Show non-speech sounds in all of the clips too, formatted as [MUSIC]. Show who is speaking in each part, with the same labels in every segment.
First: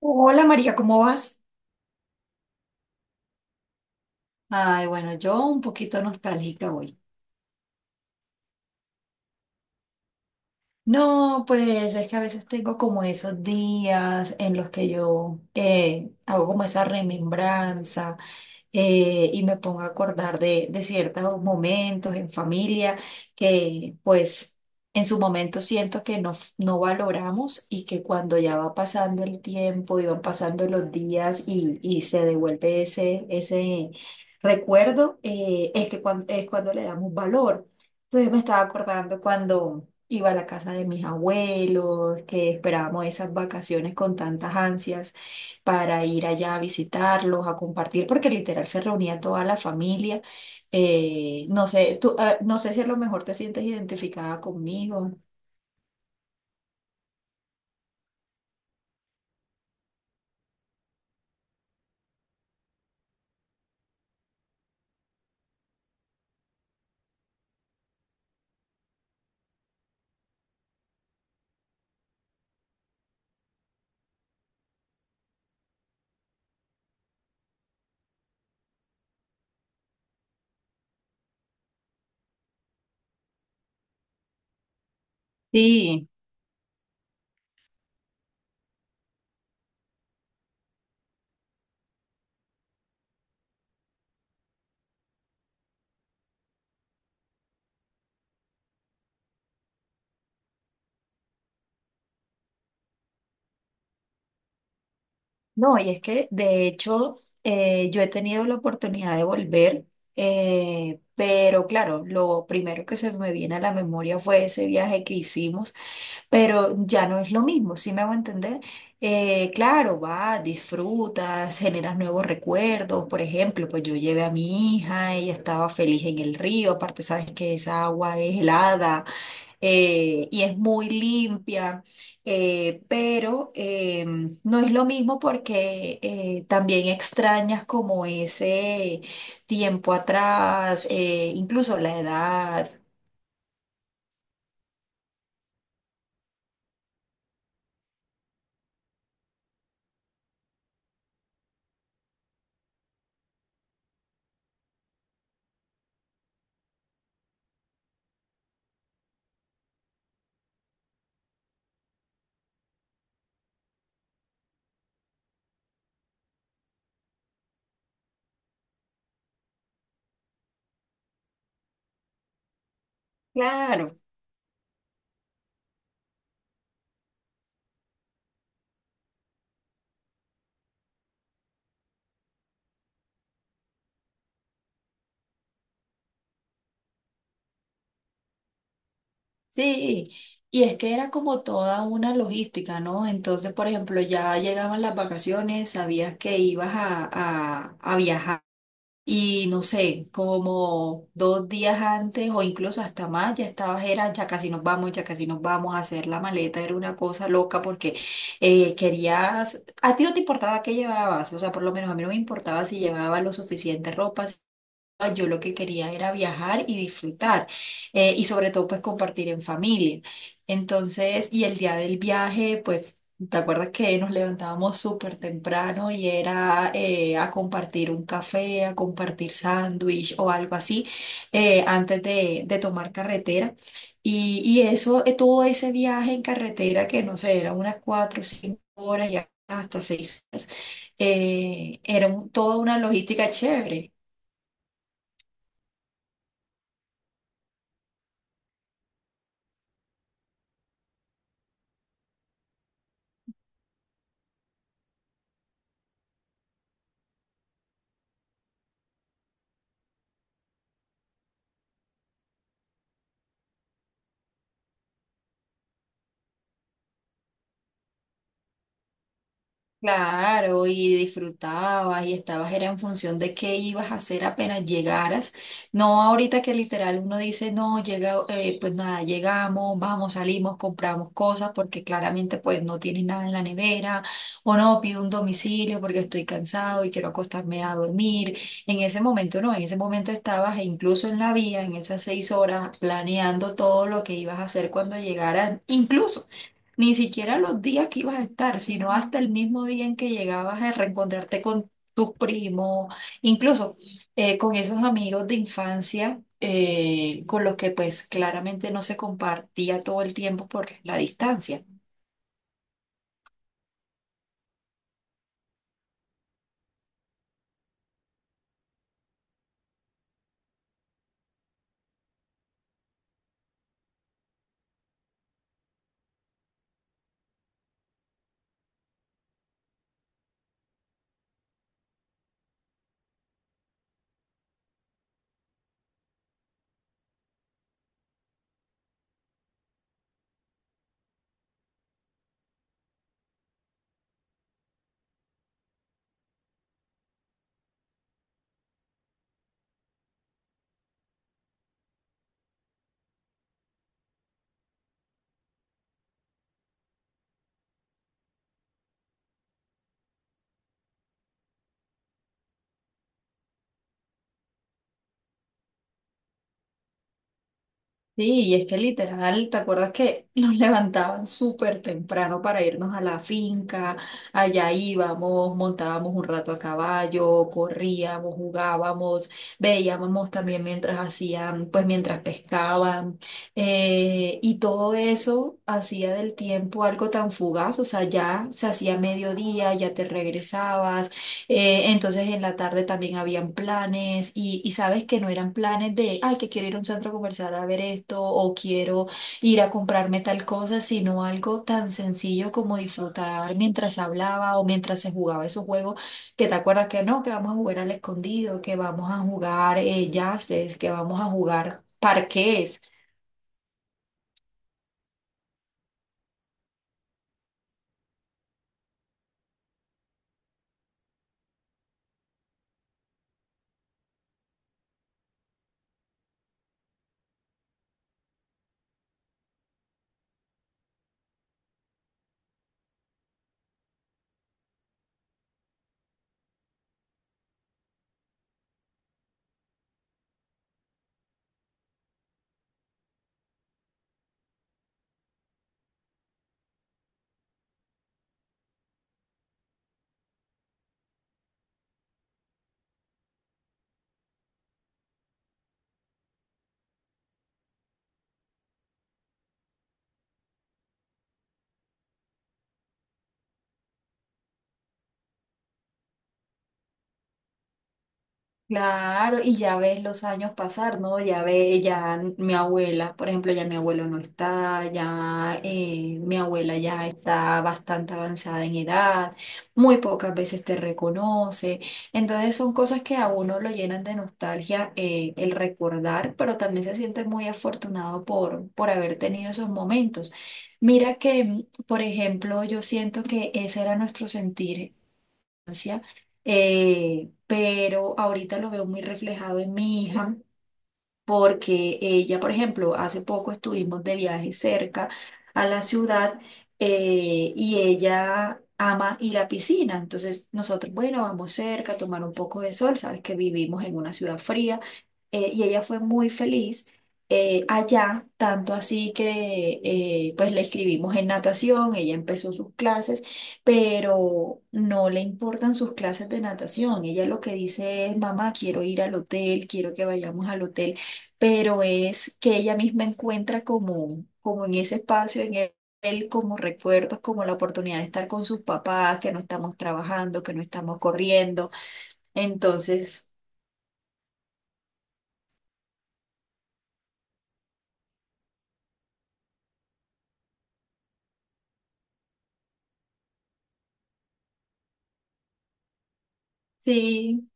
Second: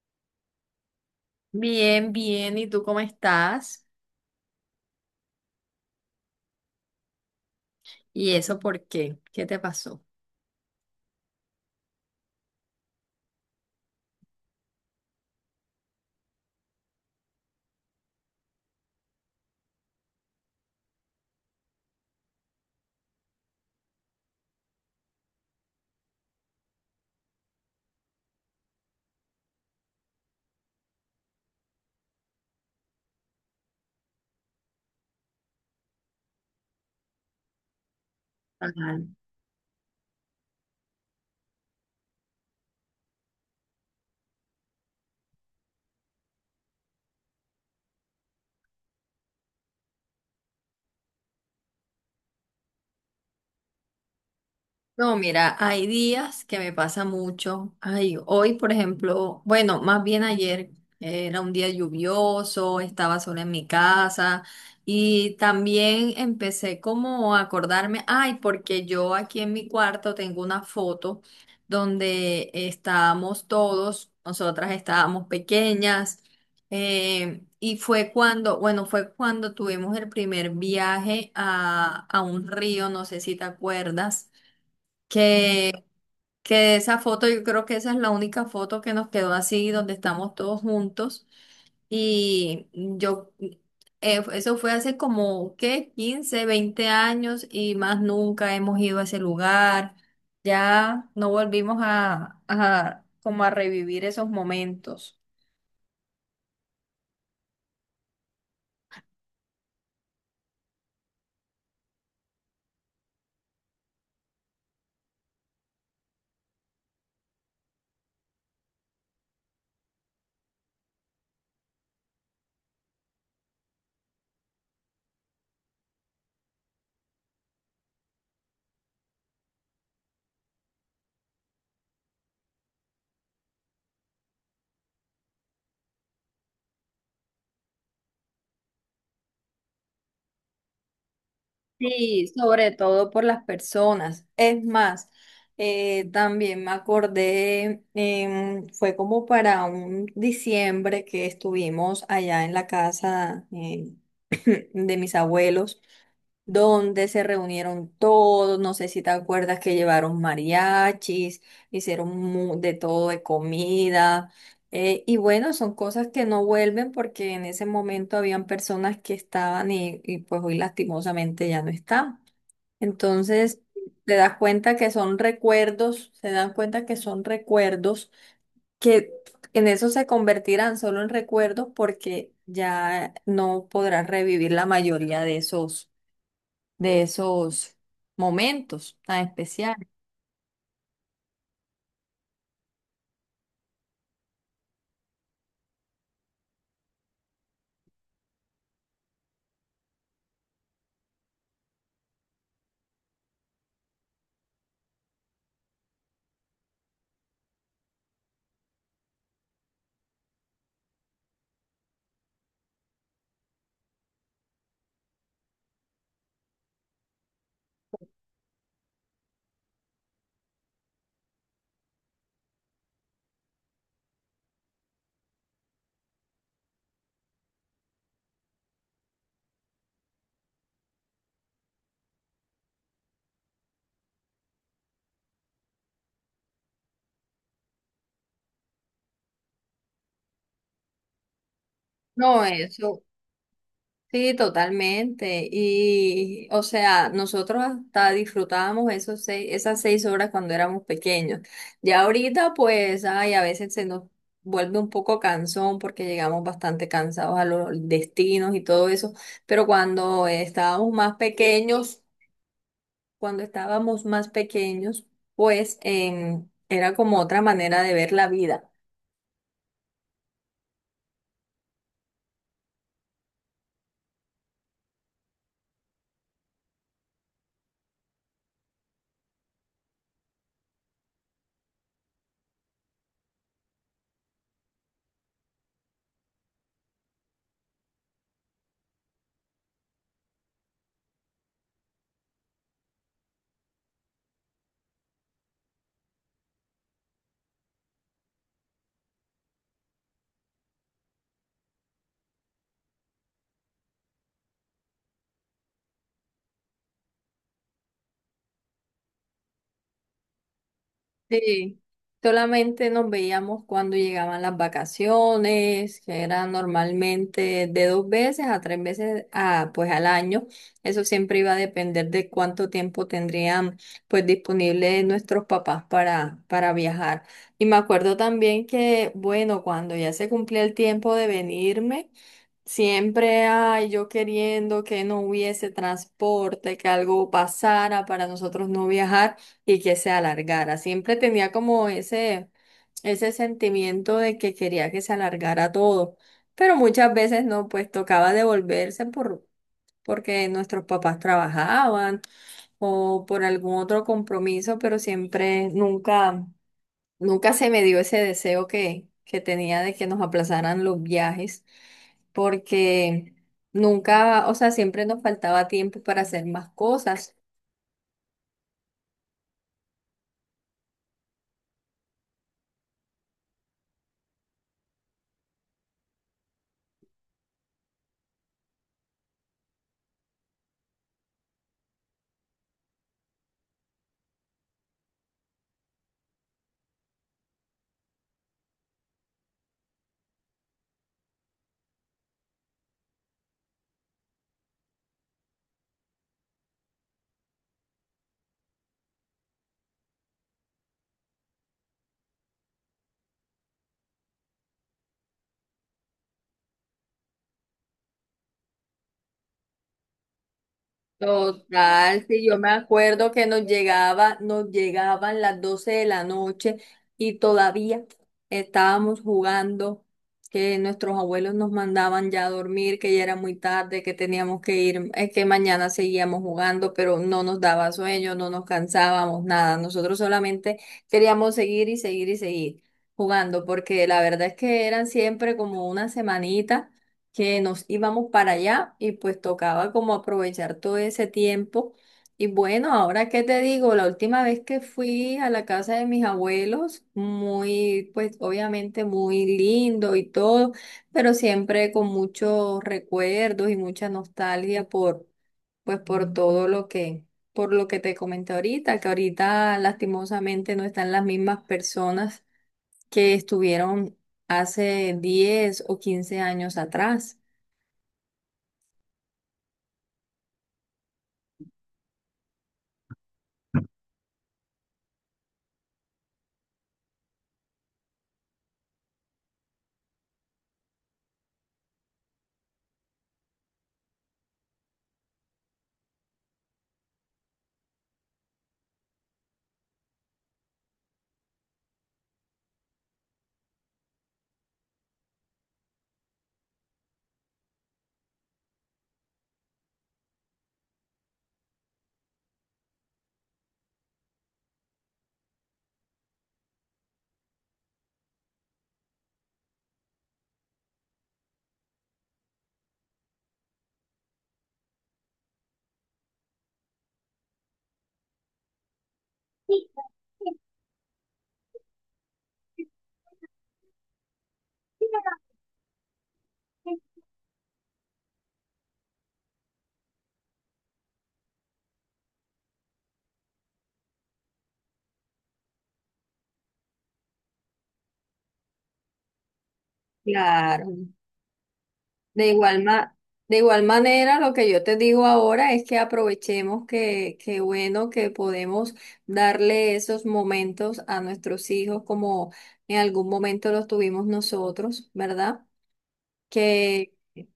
Speaker 1: Hola María, ¿cómo vas?
Speaker 2: Bien, bien. ¿Y tú cómo estás?
Speaker 1: Ay, bueno, yo un poquito nostálgica hoy.
Speaker 2: ¿Y eso por qué? ¿Qué te pasó?
Speaker 1: No, pues es que a veces tengo como esos días en los que yo hago como esa remembranza y me pongo a acordar de ciertos momentos en familia que pues en su momento siento que no, no valoramos y que cuando ya va pasando el tiempo y van pasando los días y se devuelve ese recuerdo, es que es cuando le damos valor. Entonces me estaba
Speaker 2: Ajá.
Speaker 1: acordando cuando iba a la casa de mis abuelos, que esperábamos esas vacaciones con tantas ansias para ir allá a visitarlos, a compartir, porque literal se reunía toda la familia. No sé, tú, ah, no sé si a lo mejor te sientes identificada conmigo.
Speaker 2: No, mira, hay días que me pasa mucho. Ay, hoy, por ejemplo, bueno, más bien ayer era un día lluvioso, estaba sola en mi casa y también empecé como a acordarme, ay, porque yo aquí en mi cuarto tengo una foto donde estábamos todos, nosotras estábamos pequeñas, y bueno, fue cuando tuvimos el primer viaje a un río, no sé si te acuerdas que,
Speaker 1: Sí.
Speaker 2: que esa foto, yo creo que esa es la única foto que nos quedó así, donde estamos todos juntos. Y yo, eso fue hace como, ¿qué? 15 20 años, y más nunca hemos ido a ese lugar. Ya no volvimos a como a revivir esos momentos.
Speaker 1: No, y es que de hecho yo he tenido la oportunidad de volver, pero claro, lo primero que se me viene a la memoria fue ese viaje que hicimos. Pero ya no es lo mismo, ¿sí me hago entender? Claro, va, disfrutas, generas nuevos recuerdos. Por ejemplo, pues yo llevé a mi hija, ella estaba feliz en el río, aparte sabes que esa agua es helada, y es muy limpia, eh, pero eh, no es lo mismo porque también extrañas como ese tiempo atrás, incluso la
Speaker 2: Sí,
Speaker 1: edad.
Speaker 2: sobre todo por las personas. Es más, también me acordé, fue como para un diciembre que estuvimos allá en la casa, [CLEARS THROAT] de mis abuelos, donde se reunieron todos, no sé si te acuerdas que llevaron mariachis, hicieron de todo de comida. Y bueno, son cosas que no vuelven porque en ese momento habían personas que estaban, y pues hoy lastimosamente ya no están. Entonces,
Speaker 1: Claro.
Speaker 2: te das cuenta que son recuerdos, se dan cuenta que son recuerdos que en eso se convertirán, solo en recuerdos, porque ya no podrás revivir la mayoría de esos, de esos momentos tan especiales.
Speaker 1: Sí, y es que era como toda una logística, ¿no? Entonces, por ejemplo, ya llegaban las vacaciones, sabías que ibas a viajar y no sé, como dos días antes o incluso hasta más, ya estabas, era ya casi nos vamos, ya casi nos vamos a hacer la maleta, era una cosa loca porque querías, a ti no te importaba qué llevabas, o sea, por lo menos a mí no me importaba si llevaba lo suficiente ropa. Ah, yo lo que quería era viajar y disfrutar, y sobre todo pues compartir en familia. Entonces, y el día del viaje, pues, ¿te acuerdas que nos levantábamos súper temprano y era a compartir un café, a compartir sándwich o algo así antes de tomar carretera? Y eso, todo ese viaje en carretera que no sé, eran unas cuatro o cinco horas y hasta seis horas. Era
Speaker 2: No,
Speaker 1: toda una
Speaker 2: eso,
Speaker 1: logística chévere.
Speaker 2: sí, totalmente. Y, o sea, nosotros hasta disfrutábamos esos seis, esas seis horas cuando éramos pequeños. Ya ahorita, pues, ay, a veces se nos vuelve un poco cansón porque llegamos bastante cansados a los destinos y todo eso. Pero cuando estábamos más pequeños, cuando estábamos más pequeños, pues, era como otra manera de ver la vida.
Speaker 1: Claro, y disfrutabas y estabas, era en función de qué ibas a hacer apenas llegaras. No ahorita que literal uno dice, no, llega, pues nada, llegamos, vamos, salimos, compramos cosas porque claramente pues no tienes nada en la nevera o no, pido un domicilio porque estoy cansado y quiero acostarme a dormir. En ese momento no, en ese momento estabas e incluso en la vía, en esas seis horas, planeando todo lo que ibas a hacer cuando llegaras, incluso. Ni siquiera los días que ibas a estar, sino hasta el mismo día en que llegabas a reencontrarte con tus primos, incluso con esos amigos de infancia, con los que pues claramente no se compartía todo el tiempo por la distancia.
Speaker 2: Sí, solamente nos veíamos cuando llegaban las vacaciones, que era normalmente de dos veces a tres veces a, pues, al año. Eso siempre iba a depender de cuánto tiempo tendrían, pues, disponible nuestros papás para, viajar. Y me acuerdo también que, bueno, cuando ya se cumplía el tiempo de venirme, siempre hay yo queriendo que no hubiese transporte, que algo pasara para nosotros no viajar y que se alargara. Siempre tenía como ese sentimiento de que quería que se alargara todo, pero muchas veces no, pues tocaba devolverse porque nuestros papás trabajaban o por algún otro compromiso, pero siempre nunca se me dio ese deseo que tenía de que nos aplazaran los viajes, porque nunca, o sea, siempre nos faltaba tiempo para hacer más cosas.
Speaker 1: Sí, y es que literal, ¿te acuerdas que [LAUGHS] nos levantaban súper temprano para irnos a la finca? Allá íbamos, montábamos un rato a caballo, corríamos, jugábamos, veíamos también mientras hacían, pues mientras pescaban, y todo eso hacía del tiempo algo tan fugaz, o sea, ya se hacía mediodía, ya te regresabas. Entonces en la tarde también habían planes y sabes que no eran planes de, ay, que quiero ir a un centro comercial a ver esto o quiero ir a comprarme tal cosa, sino algo tan sencillo como disfrutar mientras hablaba o mientras se jugaba esos juegos, que te acuerdas que no, que vamos a jugar al escondido, que vamos a jugar yaces, que vamos a jugar
Speaker 2: Total, sí, yo me
Speaker 1: parques.
Speaker 2: acuerdo que nos llegaba, nos llegaban las 12 de la noche y todavía estábamos jugando, que nuestros abuelos nos mandaban ya a dormir, que ya era muy tarde, que teníamos que ir, es que mañana seguíamos jugando, pero no nos daba sueño, no nos cansábamos, nada. Nosotros solamente queríamos seguir y seguir y seguir jugando, porque la verdad es que eran siempre como una semanita que nos íbamos para allá y pues tocaba como aprovechar todo ese tiempo. Y bueno, ahora qué te digo, la última vez que fui a la casa de mis abuelos, muy, pues obviamente muy lindo y todo, pero siempre con muchos recuerdos y mucha nostalgia por, pues, por todo lo que, por lo que te comenté ahorita, que ahorita lastimosamente no están las mismas personas que estuvieron hace 10 o 15 años atrás.
Speaker 1: Claro, y ya ves los años pasar, ¿no? Ya ve, ya mi abuela, por ejemplo, ya mi abuelo no está, ya mi abuela ya está bastante avanzada en edad, muy pocas veces te reconoce. Entonces son cosas que a uno lo llenan de nostalgia, el recordar, pero también se siente muy afortunado por haber tenido esos momentos. Mira que, mm, por ejemplo, yo siento que ese era nuestro sentir, pero ahorita lo veo muy reflejado en mi hija, porque ella, por ejemplo, hace poco estuvimos de viaje cerca a la ciudad, y ella ama ir a piscina. Entonces nosotros, bueno, vamos cerca a tomar un poco de sol, sabes que vivimos en una ciudad fría, y ella fue muy feliz allá, tanto así que pues la escribimos en natación, ella empezó sus clases, pero no le importan sus clases de natación. Ella lo que dice es, mamá, quiero ir al hotel, quiero que vayamos al hotel, pero es que ella misma encuentra como, como en ese espacio, en él, él como recuerdos, como la oportunidad de estar con sus papás, que no estamos trabajando, que no estamos
Speaker 2: Claro.
Speaker 1: corriendo.
Speaker 2: De igual ma-
Speaker 1: Entonces,
Speaker 2: de igual manera, lo que yo te digo ahora es que aprovechemos que, bueno que podemos darle esos momentos a nuestros hijos como en algún momento los tuvimos nosotros, ¿verdad? Que
Speaker 1: sí,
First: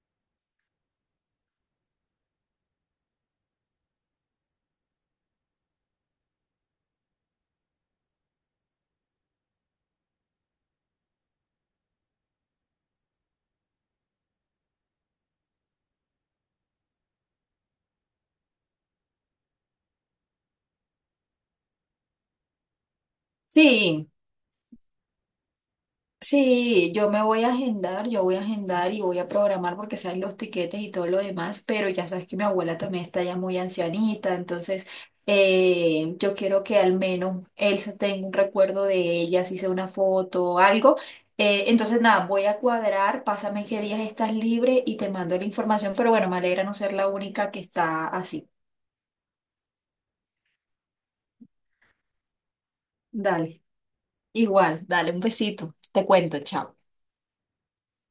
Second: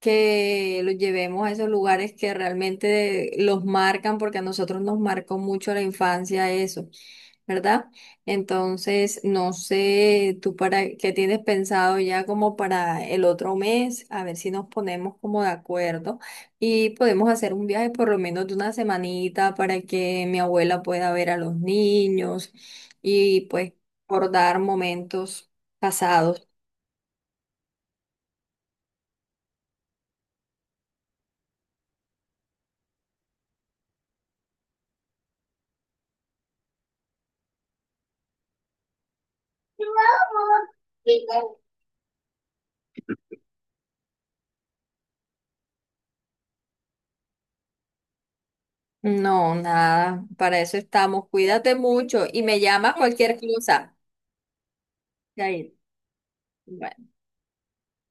Speaker 2: que los llevemos a esos lugares que realmente los marcan, porque a nosotros nos marcó mucho la infancia eso, ¿verdad? Entonces, no sé, tú para qué tienes pensado ya como para el otro mes, a ver si nos ponemos como de acuerdo y podemos hacer un viaje por lo menos de una semanita para que mi abuela pueda ver a los niños y pues
Speaker 1: sí.
Speaker 2: recordar momentos pasados.
Speaker 1: Sí, yo me voy a agendar, yo voy a agendar y voy a programar porque saben los tiquetes y todo lo demás, pero ya sabes que mi abuela también está ya muy ancianita, entonces yo quiero que al menos él se tenga un recuerdo de ella, si sea una foto o algo. Entonces nada, voy a cuadrar, pásame qué días estás libre y te mando la información, pero bueno, me alegra no ser la única que está así.
Speaker 2: No, nada, para eso estamos. Cuídate mucho y me llamas cualquier
Speaker 1: Dale,
Speaker 2: cosa.
Speaker 1: igual, dale un
Speaker 2: Yair.
Speaker 1: besito, te cuento, chao.
Speaker 2: Bye.